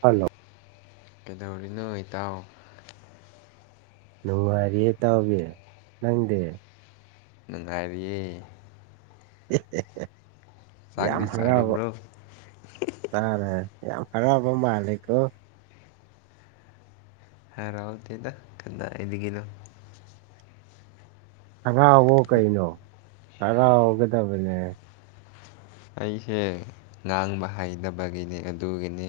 Hello ꯀꯩꯗꯧꯔꯤꯅꯣ ꯏꯇꯥꯎ ꯅꯨꯡꯉꯥꯏꯔꯤꯌꯦ ꯏꯇꯥꯎꯕꯤ ꯅꯪꯗꯤ ꯅꯨꯡꯉꯥꯏꯔꯤꯌꯦ꯫ ꯌꯥꯝ ꯆꯥꯛꯗꯤ ꯍꯔꯥꯎꯔꯣ ꯆꯥꯔꯤꯕ꯭ꯔꯣ ꯇꯥꯔ ꯌꯥꯝ ꯍꯔꯥꯎꯕ ꯃꯥꯜꯂꯦꯀꯣ ꯍꯔꯥꯎꯇꯦꯗ ꯀꯗꯥꯏꯗꯒꯤꯅꯣ ꯍꯔꯥꯎꯋꯣ ꯀꯩꯅꯣ ꯍꯔꯥꯎꯒꯗꯕꯅꯦ꯫ ꯑꯩꯁꯦ ꯉꯥꯡꯕ ꯍꯩꯇꯕꯒꯤꯅꯤ ꯑꯗꯨꯒꯤꯅꯤ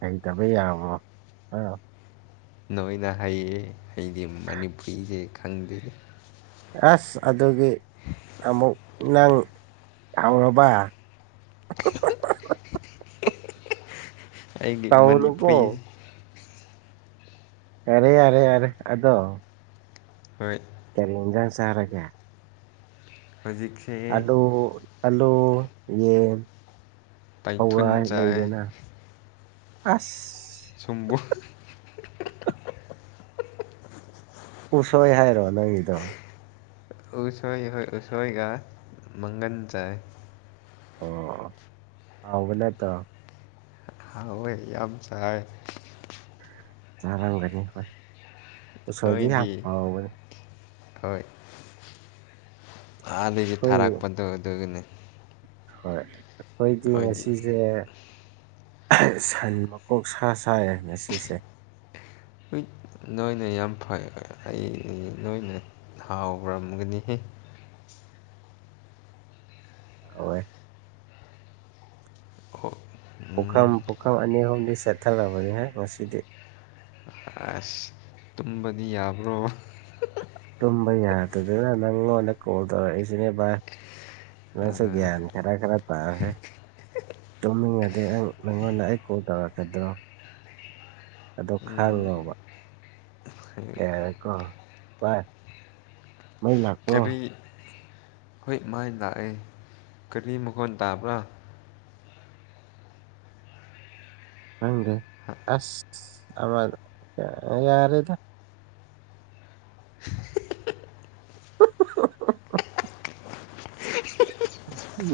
ꯍꯩꯇꯕ ꯌꯥꯕꯔꯣ ꯍꯥ ꯅꯣꯏꯅ ꯍꯩꯌꯦ ꯑꯩꯗꯤ ꯃꯅꯤꯄꯨꯔꯤꯖꯦ ꯈꯪꯗꯦ꯫ ꯑꯁ ꯑꯗꯨꯒꯤ ꯑꯃꯨꯛ ꯅꯪ ꯍꯧꯔꯕ [inaudible] ꯑꯩꯒꯤ ꯇꯧꯅꯨꯀꯣ ꯃꯅꯤꯄꯨꯔꯤ꯫ ꯌꯥꯔꯦ ꯌꯥꯔꯦ ꯌꯥꯔꯦ ꯑꯗꯣ ꯍꯣꯏ ꯀꯔꯤ ꯏꯟꯖꯥꯡ ꯆꯥꯔꯒꯦ꯫ ꯍꯧꯖꯤꯛ ꯑꯥꯂꯨ ꯑꯥꯂꯨ ꯌꯦꯟ ꯇꯥꯏꯊꯨꯟ ꯆꯥꯏ ꯂꯩꯗꯅ꯫ ꯑꯁ ꯁꯝꯕꯣ ꯎꯁꯣꯏ ꯍꯥꯏꯔꯣ ꯅꯪꯒꯤꯗꯣ꯫ ꯎꯁꯣꯏ ꯍꯣꯏ ꯎꯁꯣꯏꯒ ꯃꯪꯒꯟ ꯆꯥꯏ꯫ ꯑꯣ ꯍꯥꯎꯕꯅꯠꯇꯣ꯫ ꯍꯥꯎꯋꯦ ꯌꯥꯝ ꯆꯥꯔꯦ꯫ ꯆꯥꯔ ꯂꯣꯏꯔꯦ ꯍꯣꯏ ꯎꯁꯣꯏꯗꯤ ꯌꯥꯝ ꯅꯣꯏꯗꯤ ꯍꯥꯎꯕꯅꯦ ꯍꯣꯏ꯫ ꯑꯥꯗꯒꯤ ꯑꯩꯈꯣꯏ ꯊꯥꯔꯛꯄꯗꯣ ꯑꯗꯨꯒꯤꯅꯤ꯫ ꯍꯣꯏ ꯑꯩꯈꯣꯏꯗꯤ ꯑꯩꯈꯣꯏꯗꯤ ꯉꯁꯤꯖꯦ꯫ ꯁꯟ ꯃꯀꯣꯛ ꯁꯥ ꯆꯥꯏꯌꯦ ꯉꯁꯤꯁꯦ꯫ ꯍꯨꯏꯠ ꯅꯣꯏꯅ ꯌꯥꯝ ꯐ ꯑꯩ ꯅꯣꯏꯅ ꯊꯥꯎꯔꯝꯒꯅꯤꯍꯦ꯫ ꯍꯥꯎꯋꯦ꯫ [unintelligible] ꯄꯨꯈꯝ ꯄꯨꯈꯝ ꯑꯅꯤ ꯑꯍꯨꯝꯗꯤ ꯁꯦꯠꯊꯂꯕꯅꯤꯍꯦ ꯉꯁꯤꯗꯤ꯫ ꯑꯁ ꯇꯨꯝꯕꯗꯤ ꯌꯥꯕ꯭ꯔꯣ꯫ ꯇꯨꯝꯕ ꯌꯥꯗꯗꯅ ꯅꯪꯉꯣꯟꯗ ꯀꯣꯜ ꯇꯧꯔꯛꯏꯁꯤꯅꯦ ꯚꯥꯏ ꯅꯪꯁꯨ ꯒ꯭ꯌꯥꯟ ꯈꯔ ꯈꯔ ꯇꯥꯎꯍꯦ ꯇꯨꯝꯅꯤꯡꯉꯗꯤ ꯅꯪꯉꯣꯟꯗ ꯑꯩ ꯀꯣꯜ ꯇꯧꯔꯛꯀꯗ꯭ꯔꯣ ꯑꯗꯣ ꯎꯝ ꯈꯜꯂꯣꯕ ꯌꯥꯔꯦꯀꯣ ꯕꯥꯏ ꯃꯩ ꯂꯥꯛ ꯀꯔꯤ꯫ ꯍꯣꯏ ꯃꯥꯏ ꯂꯥꯛꯑꯦ ꯀꯔꯤ ꯃꯈꯣꯟ ꯇꯥꯕ꯭ꯔꯥ꯫ ꯈꯪꯗꯦ ꯑꯁ ꯌꯥꯔꯦꯗ [unintelligible]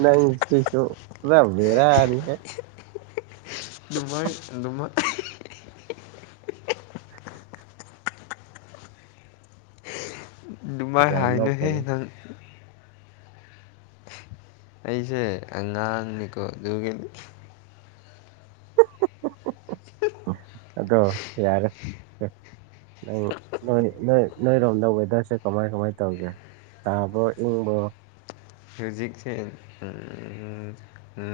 ꯅꯪꯁꯤꯁꯨ ꯄꯨꯔ ꯕꯦꯔꯥꯅꯤꯍꯦ꯫ ꯑꯗꯨꯃꯥꯏ ꯑꯗꯨꯃꯥꯏ ꯑꯗꯨꯃꯥꯏ ꯌꯥꯝ ꯍꯥꯏꯅꯣꯍꯦ ꯅꯣꯛꯄꯅꯤ ꯅꯪ ꯑꯩꯁꯦ ꯑꯉꯥꯡꯅꯤꯀꯣ ꯑꯗꯨꯒꯤꯅꯤ ꯑꯗꯣ ꯌꯥꯔꯦ꯫ ꯅꯪ ꯅꯣꯏ ꯅꯣꯏ ꯅꯣꯏꯔꯣꯝꯗ ꯋꯦꯗꯔꯁꯦ ꯀꯃꯥꯏ ꯀꯃꯥꯏ ꯇꯧꯒꯦ꯫ ꯁꯥꯕꯣ ꯏꯪꯕꯣ ꯇꯔꯦꯖꯤꯛꯁꯦ ꯎꯝ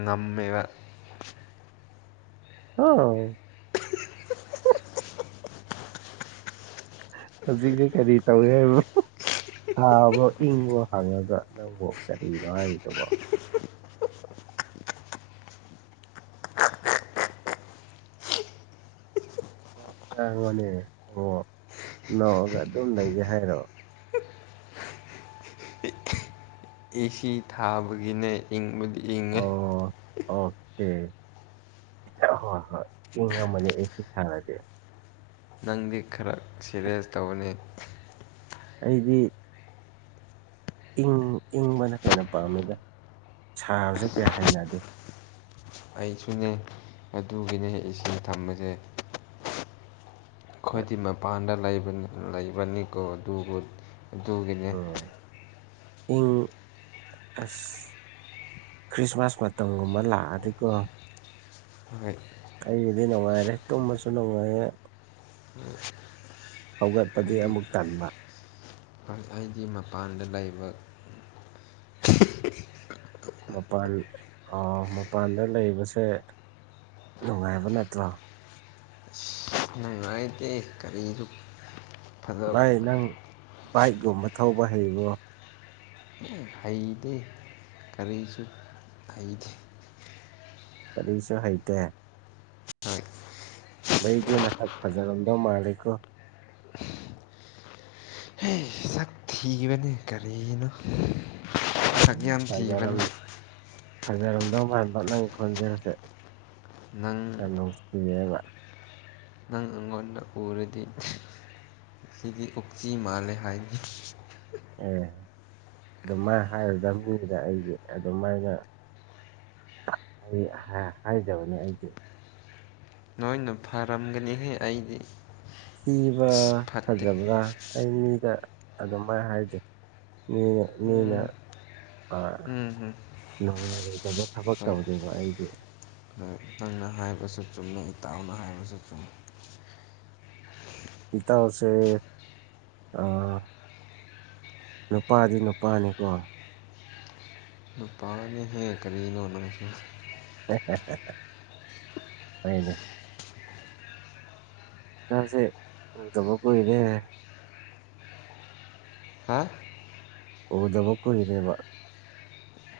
ꯅꯝꯃꯦꯕ꯫ ꯍꯣ꯫ ꯍꯧꯖꯤꯛꯇꯤ ꯀꯔꯤ ꯇꯧꯔꯤ ꯍꯥꯏꯕ ꯁꯥꯕꯔꯣ ꯏꯪꯕꯔꯣ ꯍꯪꯉꯒ ꯅꯪꯕꯨ ꯀꯔꯤꯅꯣ ꯍꯥꯏꯔꯤꯗꯨꯕꯣ꯫ ꯋꯥ ꯉꯥꯡꯉꯣꯅꯦ ꯅꯣꯛꯑꯒ ꯑꯗꯨꯝ ꯂꯩꯒꯦ ꯍꯥꯏꯔꯣ꯫ ꯑꯦꯁꯤ ꯊꯥꯕꯒꯤꯅꯦ ꯏꯪꯕꯗꯤ ꯏꯪꯉꯦ ꯑꯣ ꯑꯣꯀꯦ ꯍꯣꯏ ꯍꯣꯏ ꯏꯪꯉꯝꯃꯅꯤ ꯑꯦꯁꯤ ꯊꯥꯔꯗꯤ ꯅꯪꯗꯤ ꯈꯔ ꯁꯦꯔꯤꯌꯦꯁ ꯇꯧꯕꯅꯤ꯫ ꯑꯩꯗꯤ ꯏꯪ ꯏꯪꯕꯅ ꯍꯦꯟꯅ ꯄꯥꯝꯃꯤꯗ ꯁꯥꯕꯖꯦ ꯀꯌꯥ ꯍꯩꯅꯗꯦ꯫ ꯑꯩꯁꯨꯅꯦ ꯑꯗꯨꯒꯤꯅꯦ ꯏꯁꯤꯡ ꯊꯝꯕꯁꯦ꯫ ꯍꯣꯏ ꯑꯩꯈꯣꯏꯗꯤ ꯃꯄꯥꯟꯗ ꯂꯩꯕꯅꯤꯀꯣ ꯑꯗꯨꯕꯨ ꯑꯗꯨꯒꯤꯅꯦ ꯎꯝ ꯏꯪ ꯑꯁ꯫ ꯈ꯭ꯔꯤꯁꯃꯥꯁ ꯃꯇꯝꯒꯨꯝꯕ ꯂꯥꯛꯑꯗꯤꯀꯣ꯫ ꯍꯣꯏ꯫ ꯑꯩꯒꯤꯗꯤ ꯅꯨꯡꯉꯥꯏꯔꯦ ꯇꯨꯝꯃꯁꯨ ꯅꯨꯡꯉꯥꯏꯔꯦ꯫ ꯍꯧꯒꯠꯄꯗꯤ ꯍꯥꯏꯗꯤ ꯑꯃꯨꯛ ꯇꯟꯕ꯫ ꯑꯩꯗꯤ [unintelligible] ꯃꯄꯥꯟꯗ ꯂꯩꯕ꯫ ꯃꯄꯥꯟ ꯑꯣ ꯃꯄꯥꯟꯗ ꯂꯩꯕꯁꯦ ꯅꯨꯡꯉꯥꯏꯕ ꯅꯠꯇ꯭ꯔꯣ꯫ ꯑꯩꯗꯤ ꯀꯔꯤꯁꯨ ꯚꯥꯏ ꯐꯖꯕ ꯅꯪ ꯕꯥꯏꯛꯀꯨꯝꯕ ꯊꯧꯕ ꯍꯩꯕ꯭ꯔꯣ ꯍꯩꯇꯦ ꯀꯔꯤꯁꯨ ꯍꯩꯇꯦ ꯀꯔꯤꯁꯨ ꯍꯩꯇꯦ꯫ ꯍꯣꯏ ꯃꯩꯗꯤ ꯃꯁꯛ ꯐꯖꯔꯝꯗꯧ ꯃꯥꯂꯦꯀꯣ ꯍꯦ ꯁꯛ ꯊꯤꯕꯅꯦ ꯀꯔꯤꯅꯣ ꯁꯛ ꯌꯥꯝ ꯊꯤꯕꯅꯦ ꯐꯖꯔꯝ ꯐꯖꯔꯝꯗꯧ ꯃꯥꯟꯕ ꯅꯪ ꯈꯣꯟꯖꯦꯜꯁꯦ ꯅꯪ ꯌꯥꯝ [unintelligible] ꯀꯤꯌꯦꯕ꯫ ꯅꯪ ꯎꯪꯉꯣꯏ꯫ ꯑꯗꯨꯅ ꯎꯔꯗꯤ ꯑꯩꯗꯤ ꯑꯣꯛꯆꯤ ꯃꯥꯜꯂꯦ ꯍꯥꯏꯑꯦ ꯑꯦ ꯑꯗꯨ ꯃꯥꯥꯏꯅ ꯍꯥꯏꯔꯗꯕꯅꯤꯗ ꯑꯩꯗꯤ ꯑꯗꯨꯃꯥꯏꯅ꯫ ꯑꯩ ꯍꯥꯏꯖꯕꯅꯦ ꯑꯩꯁꯦ ꯅꯣꯏꯅ ꯐꯔꯝꯒꯅꯤꯍꯦ ꯑꯩꯗꯤ꯫ ꯊꯤꯕ ꯐꯠꯇꯦ ꯐꯖꯕꯔ꯫ ꯑꯩ ꯃꯤꯗ ꯑꯗꯨꯃꯥꯏꯅ ꯍꯥꯏꯗꯦ ꯃꯤꯅ ꯃꯤꯅ ꯎꯝ ꯎꯝ ꯍꯝ ꯅꯨꯡꯉꯥꯏꯔꯣꯏꯗꯕ ꯊꯕꯛ ꯇꯧꯗꯦꯕ ꯑꯩꯗꯤ꯫ ꯎꯝ ꯅ ꯍꯥꯏꯕꯁꯨ ꯆꯨꯝꯃꯦ ꯏꯇꯥꯎꯅ ꯍꯥꯏꯕꯁꯨ ꯆꯨꯝꯃꯦ꯫ ꯏꯇꯥꯎꯁꯦ ꯑꯥ꯫ ꯅꯨꯄꯥꯗꯤ ꯅꯨꯄꯥꯅꯤꯀꯣ꯫ ꯑꯗꯨ ꯄꯥꯅꯦ ꯍꯦ ꯀꯔꯤꯅꯣ꯫ ꯍꯦ ꯍꯦ ꯍꯏꯅꯦ ꯏꯁꯁꯦ ꯎꯗꯕ ꯀꯨꯏꯔꯦ꯫ ꯍꯥ ꯎꯗꯕ ꯀꯨꯏꯔꯦꯕ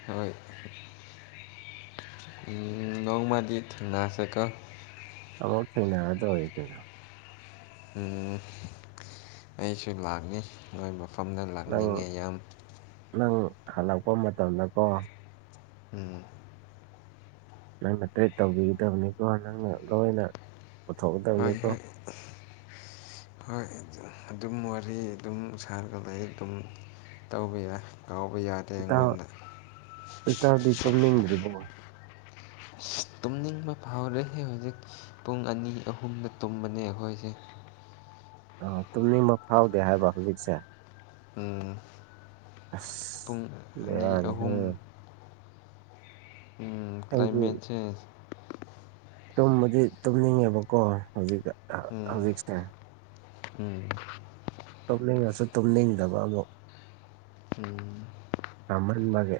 ꯍꯣꯏ ꯎꯝ꯫ ꯅꯣꯡ ꯃꯥꯗꯤ ꯊꯦꯡ ꯅꯥꯁꯤꯀꯣ ꯑꯃꯣꯛ ꯊꯦꯡꯅꯔ ꯇꯧꯏ ꯀꯩꯅꯣ꯫ ꯎꯝ ꯑꯩꯁꯨ ꯂꯥꯛꯅꯤ ꯅꯣꯏ ꯃꯐꯝꯗ ꯅꯪ ꯂꯥꯛꯅꯤꯡꯉꯤ ꯌꯥꯝ ꯅꯪ ꯍꯜꯂꯛꯄ ꯃꯇꯝꯗꯀꯣ ꯎꯝ꯫ ꯅꯪꯅ ꯒꯥꯏꯠ ꯇꯧꯕꯤꯒꯗꯕꯅꯤꯀꯣ ꯅꯪꯅ ꯂꯣꯏꯅ꯫ ꯍꯣꯏ ꯄꯨꯊꯣꯛꯀꯗꯕꯅꯤꯀꯣ ꯍꯣꯏ [inaudible] ꯍꯣꯏ ꯑꯗꯨꯝ ꯋꯥꯔꯤ ꯑꯗꯨꯝ ꯁꯥꯔꯒ ꯂꯩ ꯑꯗꯨꯝ ꯇꯧꯕ ꯌꯥꯏ ꯇꯧꯕꯥ ꯌꯥꯗ ꯏꯇꯧ ꯏꯇꯧꯗꯤ ꯇꯨꯝꯅꯤꯡꯗ꯭ꯔꯤꯕꯣ ꯇꯨꯝꯅꯤꯡꯕ ꯐꯥꯎꯔꯦꯅꯦ ꯍꯧꯖꯤꯛ ꯄꯨꯡ ꯑꯅꯤ ꯑꯍꯨꯝꯗ ꯇꯨꯝꯕꯅꯦ ꯑꯩꯈꯣꯏꯁꯦ꯫ ꯑ ꯇꯨꯝꯅꯤꯡꯃꯛ ꯐꯥꯎꯗꯦ ꯍꯥꯏꯕ ꯍꯧꯖꯤꯛꯁꯦ꯫ ꯎꯝ ꯑꯁ ꯄꯨꯡ ꯑꯅꯤ ꯕꯤꯔꯥꯅꯤꯗ꯫ ꯑꯍꯨꯝ ꯎꯝ ꯑꯩꯗꯤ ꯀ꯭ꯂꯥꯏꯃꯦꯠ ꯆꯦꯟꯖ꯫ ꯇꯨꯝꯕꯗꯤ ꯇꯨꯝꯅꯤꯡꯉꯦꯕꯀꯣ ꯍꯧꯖꯤꯛꯇ꯫ ꯎꯝ ꯎꯝ ꯇꯨꯝꯅꯤꯡꯉꯁꯨ ꯇꯨꯝꯅꯤꯡꯗꯕ ꯑꯃꯨꯛ ꯎꯝ ꯀꯔꯝ ꯕꯒꯤ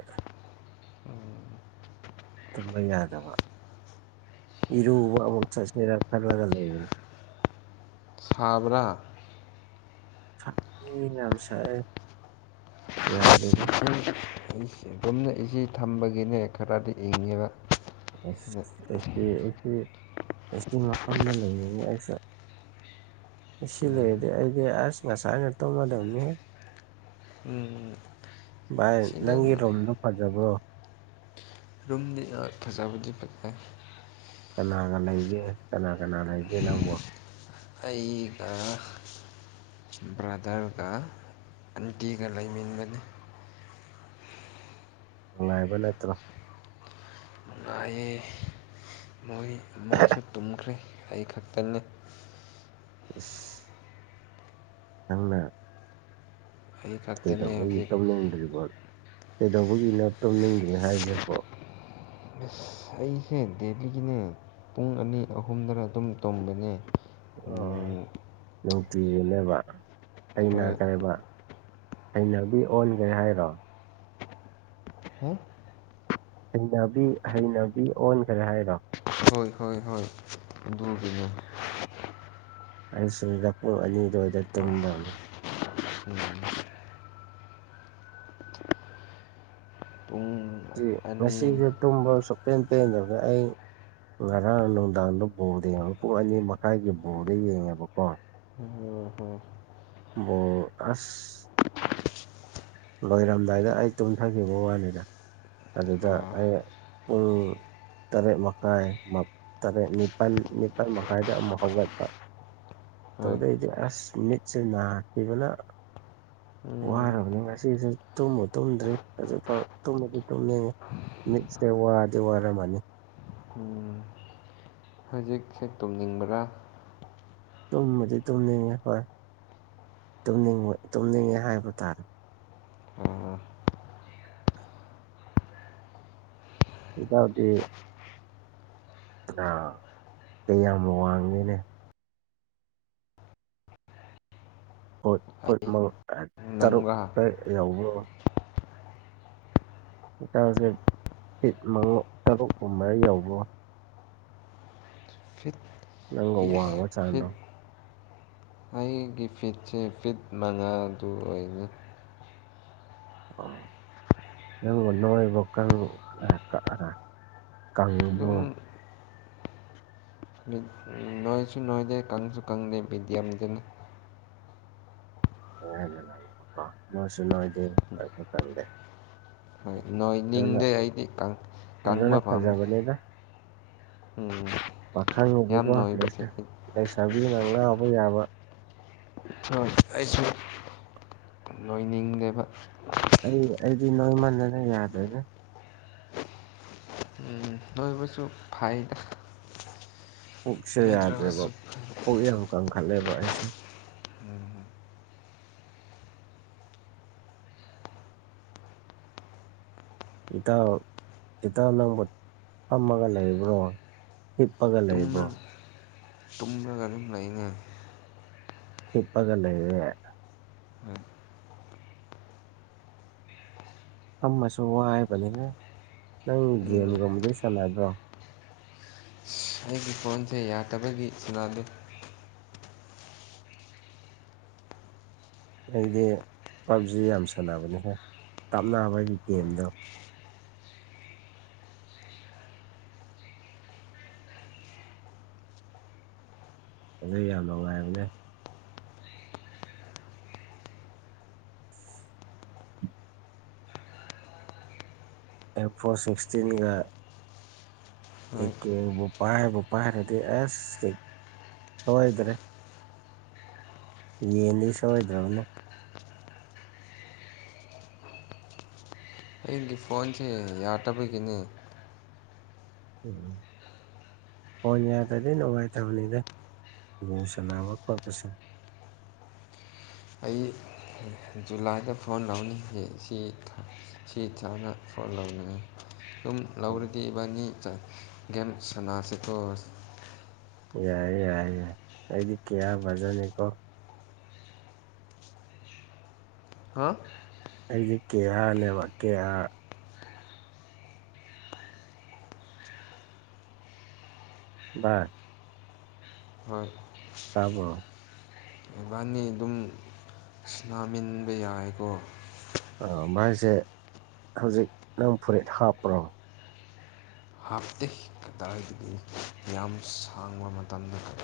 ꯇꯨꯝꯕ ꯌꯥꯗꯕ ꯏꯔꯨꯕ ꯑꯃꯨꯛ ꯆꯠꯁꯤꯔ ꯈꯜꯂꯒ ꯂꯩꯕ ꯁꯥꯕꯔꯥ ꯃꯤ ꯌꯥꯝꯁꯥꯑꯦ ꯌꯥꯗꯤ꯫ ꯑꯗꯨꯨꯝ ꯔꯨꯝꯗ ꯏꯁꯤ ꯊꯝꯕꯒꯤꯅꯦ ꯈꯔꯗꯤ ꯏꯪꯉꯦꯕ꯫ ꯑꯁ ꯁꯤꯗ ꯑꯗꯤ ꯑꯩꯗꯤ ꯑꯁꯇꯤ ꯃꯐꯝꯗ ꯂꯩꯌꯦꯅꯦ ꯑꯩꯁꯦ꯫ ꯁꯤ ꯎꯝ ꯂꯩꯔꯗꯤ ꯑꯩꯗꯤ ꯑꯁ ꯉꯁꯥꯏꯅ ꯇꯧꯝꯃꯗꯝꯅꯤꯍꯦ꯫ ꯎꯝꯝ ꯚꯥꯏ ꯅꯪꯒꯤ ꯔꯣꯝꯗꯣ ꯐꯖꯕꯔꯣ꯫ ꯔꯨꯝꯗꯤꯅ ꯐꯖꯕꯗꯤ ꯐꯠꯖꯩ꯫ ꯀꯅꯥꯒ ꯂꯩꯒꯦ ꯀꯅꯥ ꯀꯅꯥ ꯂꯩꯒꯦ ꯅꯪꯕꯣ꯫ ꯑꯩꯒ ꯕ꯭ꯔꯥꯗꯔꯒ ꯑꯟꯇꯤꯒ ꯂꯩꯃꯤꯟꯅꯥꯕꯅꯤ ꯅꯨꯡꯉꯥꯏꯕ ꯅꯠꯇ꯭ꯔꯣ꯫ ꯅꯨꯡꯉꯥꯏꯌꯦ ꯃꯣꯏ ꯃꯣꯏꯁꯨ ꯇꯨꯝꯈ꯭ꯔꯦ ꯑꯩ ꯈꯛꯇꯪꯅꯤ꯫ ꯑꯁ꯫ ꯅꯪꯅ꯫ ꯑꯩ ꯈꯛꯇꯅꯦ ꯀꯩꯗꯧꯕꯒꯤ ꯍꯧꯖꯤꯛ ꯇꯧꯅꯤꯡꯗ꯭ꯔꯤꯕꯣ ꯀꯩꯗꯧꯕꯒꯤꯅ ꯇꯧꯅꯤꯡꯗ꯭ꯔꯤ ꯍꯥꯏꯔꯤꯁꯦꯕꯣ꯫ ꯁ ꯑꯩꯁꯦ ꯗꯦꯂꯤꯒꯤꯅꯦ ꯄꯨꯡ ꯑꯅꯤ ꯑꯍꯨꯝꯗꯅ ꯑꯗꯨꯝ ꯇꯣꯝꯕꯅꯦ ꯑꯣ ꯅꯨꯡꯇꯤꯒꯤꯅꯦꯕ ꯑꯩꯅꯥ ꯍꯣꯏ ꯀꯔꯤ ꯕ ꯍꯩꯅꯕꯤ ꯑꯣꯟꯒꯦ ꯍꯥꯏꯔꯣ ꯍꯥ ꯍꯩꯅꯕꯤ ꯍꯩꯅꯕꯤ ꯑꯣꯟꯈ꯭ꯔꯦ ꯍꯥꯏꯔꯣ꯫ ꯍꯣꯏ ꯍꯣꯏ ꯍꯣꯏ ꯑꯗꯨꯒꯤꯅꯦ ꯑꯩ ꯁꯤꯗꯥ ꯄꯨꯡ ꯑꯅꯤ ꯑꯗꯨꯋꯥꯏꯗꯥ ꯇꯨꯝꯗꯕꯅꯤ ꯎꯝ꯫ ꯎꯝ꯫ ꯉꯁꯤꯁꯨꯦ ꯇꯨꯝꯕ ꯁꯇꯦꯟ ꯇꯦꯟꯗ꯭ꯔꯦ ꯑꯩ ꯉꯔꯥꯡ ꯅꯨꯡꯗꯥꯡꯗ ꯕꯣꯔꯗ ꯌꯦꯡꯉꯕ ꯄꯨꯡ ꯑꯅꯤ ꯃꯈꯥꯏꯒꯤ ꯕꯣꯔꯗ ꯌꯦꯡꯉꯦꯕꯀꯣ ꯑꯣ ꯑꯁ꯫ ꯂꯣꯏꯔꯝꯗꯥꯏꯗ ꯑꯩ ꯇꯨꯝꯊꯈꯤꯕ ꯋꯥꯅꯤꯗ ꯑꯗꯨꯗ ꯑꯥ ꯑꯩ ꯄꯨꯡ ꯇꯔꯦꯠ ꯃꯈꯥꯏ ꯇꯔꯦꯠ ꯅꯤꯄꯥꯜ ꯅꯤꯄꯥꯜ ꯃꯈꯥꯏꯗ ꯑꯃꯨꯛ ꯍꯧꯒꯠꯄ꯫ ꯍꯣꯏ ꯇꯧꯗꯩꯗꯤ ꯑꯁ ꯃꯤꯠꯁꯦ ꯅꯥꯔꯈꯤꯕꯅ ꯎꯝ ꯋꯥꯔꯕꯅꯤ ꯉꯥ ꯁꯤꯁꯨ ꯇꯨꯝꯕꯨ ꯇꯨꯝꯗ꯭ꯔꯦ ꯍꯧꯖꯤꯛꯐꯥꯎ ꯇꯨꯝꯕꯗꯤ ꯇꯨꯝꯅꯤꯡꯉꯦ꯫ ꯃꯤꯠꯁꯦ ꯋꯥꯗꯤ ꯋꯥꯔꯝꯃꯅꯤ꯫ ꯎꯝ ꯃꯤꯠ ꯁꯦ ꯇꯨꯝꯅꯤꯡꯕ꯭ꯔꯥ꯫ ꯇꯨꯝꯕꯗꯤ ꯇꯨꯝꯅꯤꯡꯉꯦ ꯍꯣꯏ ꯇꯨꯝꯅꯤꯡꯕ ꯇꯨꯝꯅꯤꯡꯉꯦ ꯍꯥꯏꯕ ꯇꯥꯔꯦ ꯑꯥ ꯏꯇꯧꯗꯤ ꯑ ꯀꯩꯌꯥꯝ ꯋꯥꯡꯒꯦꯅꯦ ꯐꯨꯠꯛ ꯇꯔꯨꯛ ꯇꯥꯔꯦꯠ ꯅꯪꯔꯥ ꯇꯧꯕꯔꯣ꯫ ꯍꯣꯛꯇꯥꯁꯦ ꯄꯤꯠ ꯃꯉꯥ ꯇꯔꯨꯛꯀꯨꯝꯕ ꯌꯧꯕ꯭ꯔꯣ ꯐꯤꯠ ꯅꯪꯕꯨ ꯑꯦ ꯋꯥꯡꯕ ꯐꯤꯠ ꯆꯥꯡꯗꯣ ꯑꯩꯒꯤ ꯐꯤꯠꯁꯦ ꯐꯤꯠ ꯃꯉꯥꯗꯨ ꯑꯣꯏꯅꯤ꯫ ꯑꯣ ꯌꯥꯝ ꯃꯟꯅꯕ ꯀꯪꯉꯥꯕꯣ꯫ ꯑꯗꯨꯝ ꯅꯣꯏꯁꯨ ꯅꯣꯏꯗꯦ ꯀꯪꯁꯨ ꯀꯪꯗꯦ ꯃꯤꯗꯤꯌꯝꯗꯅꯤ꯫ ꯍꯁꯅꯣ ꯍꯥꯏꯗꯤꯦ ꯀ ꯀꯗꯦ ꯍꯣꯏ ꯅꯣꯏ ꯅꯤꯡꯗꯦ ꯑꯩꯗꯤ ꯀꯪꯕ ꯐꯖꯅ ꯄꯥꯝꯃꯤ꯫ ꯐꯖꯕꯅꯤꯗ ꯎꯝ ꯌꯥꯝ ꯄꯥꯈꯪꯒꯤꯗꯤꯀꯣ ꯂꯩꯁꯥ ꯅꯣꯏꯕꯁꯦꯗꯤ ꯂꯩꯁꯥꯕꯤꯅ ꯉꯧꯎꯕꯥ ꯌꯥꯕ ꯍꯣꯏ ꯑꯩꯁꯨ ꯂꯣꯏꯅꯤꯡꯗꯦꯕ꯫ ꯑꯩ ꯑꯩꯗꯤ ꯅꯣꯡꯃꯥꯜꯂꯦꯗ ꯌꯥꯗꯔꯦꯗ꯫ ꯎ ꯂꯣꯏꯕꯁꯨ ꯐꯩꯗ꯫ ꯄꯨꯛꯁꯦ ꯌꯥꯗ꯭ꯔꯦꯕ ꯅꯣꯏꯗ꯭ꯔꯒꯁꯨ ꯄꯨꯛ ꯌꯥꯝ ꯀꯟꯈꯠꯂꯦꯕ ꯑꯩꯁꯦ꯫ ꯎꯝ ꯏꯇ ꯏꯇ ꯅꯪꯕꯨ ꯐꯝꯃꯒ ꯂꯩꯕ꯭ꯔꯣ ꯍꯤꯞꯄꯒ ꯂꯩꯕꯔꯣ ꯇꯨꯝꯔꯒ ꯑꯗꯨꯝ ꯂꯩꯅꯦ ꯇꯤꯞꯄꯒꯂ ꯏꯦ ꯐꯝꯃꯁꯨ ꯋꯥꯏꯕꯅꯦꯍꯦ ꯅꯪ ꯑꯩꯒꯤ ꯒꯦꯝꯒꯨꯝꯕꯗꯤ ꯁꯥꯟꯅꯗ꯭ꯔꯣ ꯑꯩꯒꯤ ꯐꯣꯟꯁꯦ ꯌꯥꯇꯕꯒꯤ ꯁꯅꯥꯗꯦ ꯑꯩꯗꯤ ꯄꯞꯖꯤ ꯌꯥꯝ ꯁꯥꯟꯅꯕꯅꯤꯍꯦ ꯀꯥꯞꯅꯕꯒꯤ ꯒꯦꯝꯗꯣ ꯑꯗꯨ ꯌꯥꯝ ꯅꯨꯡꯉꯥꯏꯕꯅꯦ ꯑꯦꯝ ꯐꯣꯔ ꯁꯤꯛꯁꯇꯤꯟꯒ ꯍꯣꯏ ꯑꯦꯀꯦꯕꯨ ꯄꯥꯏꯕꯨ ꯄꯥꯏꯔꯗꯤ ꯑꯁ ꯁꯣꯏꯗ꯭ꯔꯦ ꯌꯦꯟꯅꯤ ꯁꯣꯏꯗ꯭ꯔꯕꯅꯤ ꯑꯩꯒꯤ ꯐꯣꯟꯁꯦ ꯌꯥꯇꯕꯒꯤꯅꯤ [unintelligible] ꯐꯣꯟ ꯌꯥꯗ꯭ꯔꯗꯤ ꯅꯨꯡꯉꯥꯏꯇꯕꯅꯤꯗ ꯒꯦꯝ ꯁꯥꯟꯅꯕ ꯈꯣꯠꯄꯁꯨ ꯑꯩ ꯖꯨꯂꯥꯏꯗ ꯐꯣꯟ ꯂꯧꯅꯤ ꯁꯤ ꯁꯤ [unintelligible] ꯐꯣꯟ ꯂꯧꯅꯉꯥꯏ ꯁꯨꯝ ꯎꯝ ꯂꯧꯔꯗꯤ ꯏꯕꯥꯅꯤ ꯒꯦꯝ ꯁꯥꯟꯅꯁꯤꯀꯣ ꯌꯥꯏꯌꯦ ꯌꯥꯏꯌꯦ ꯑꯩꯗꯤ ꯀ꯭ꯌꯥ ꯚꯖꯟꯅꯤꯀꯣ ꯍꯥ ꯑꯩꯗꯤ ꯀꯦ ꯑꯥꯔꯅꯦꯕ ꯀꯦ ꯑꯥꯔ ꯚꯥꯏ ꯍꯣꯏ ꯇꯥꯕ꯭ꯔꯣ ꯏꯕꯥꯅꯤ ꯑꯗꯨꯝ ꯁꯥꯟꯅꯃꯤꯟꯕ ꯌꯥꯏꯀꯣ ꯑ ꯚꯥꯏꯁꯦ ꯍꯧꯖꯤꯛ ꯅꯪ ꯐꯨꯔꯤꯠ ꯍꯥꯞꯄ꯭ꯔꯣ ꯍꯥꯞꯇꯦ ꯀꯗꯥꯏꯗꯒꯤ ꯌꯥꯝ ꯁꯥꯡꯕ ꯃꯇꯝꯗ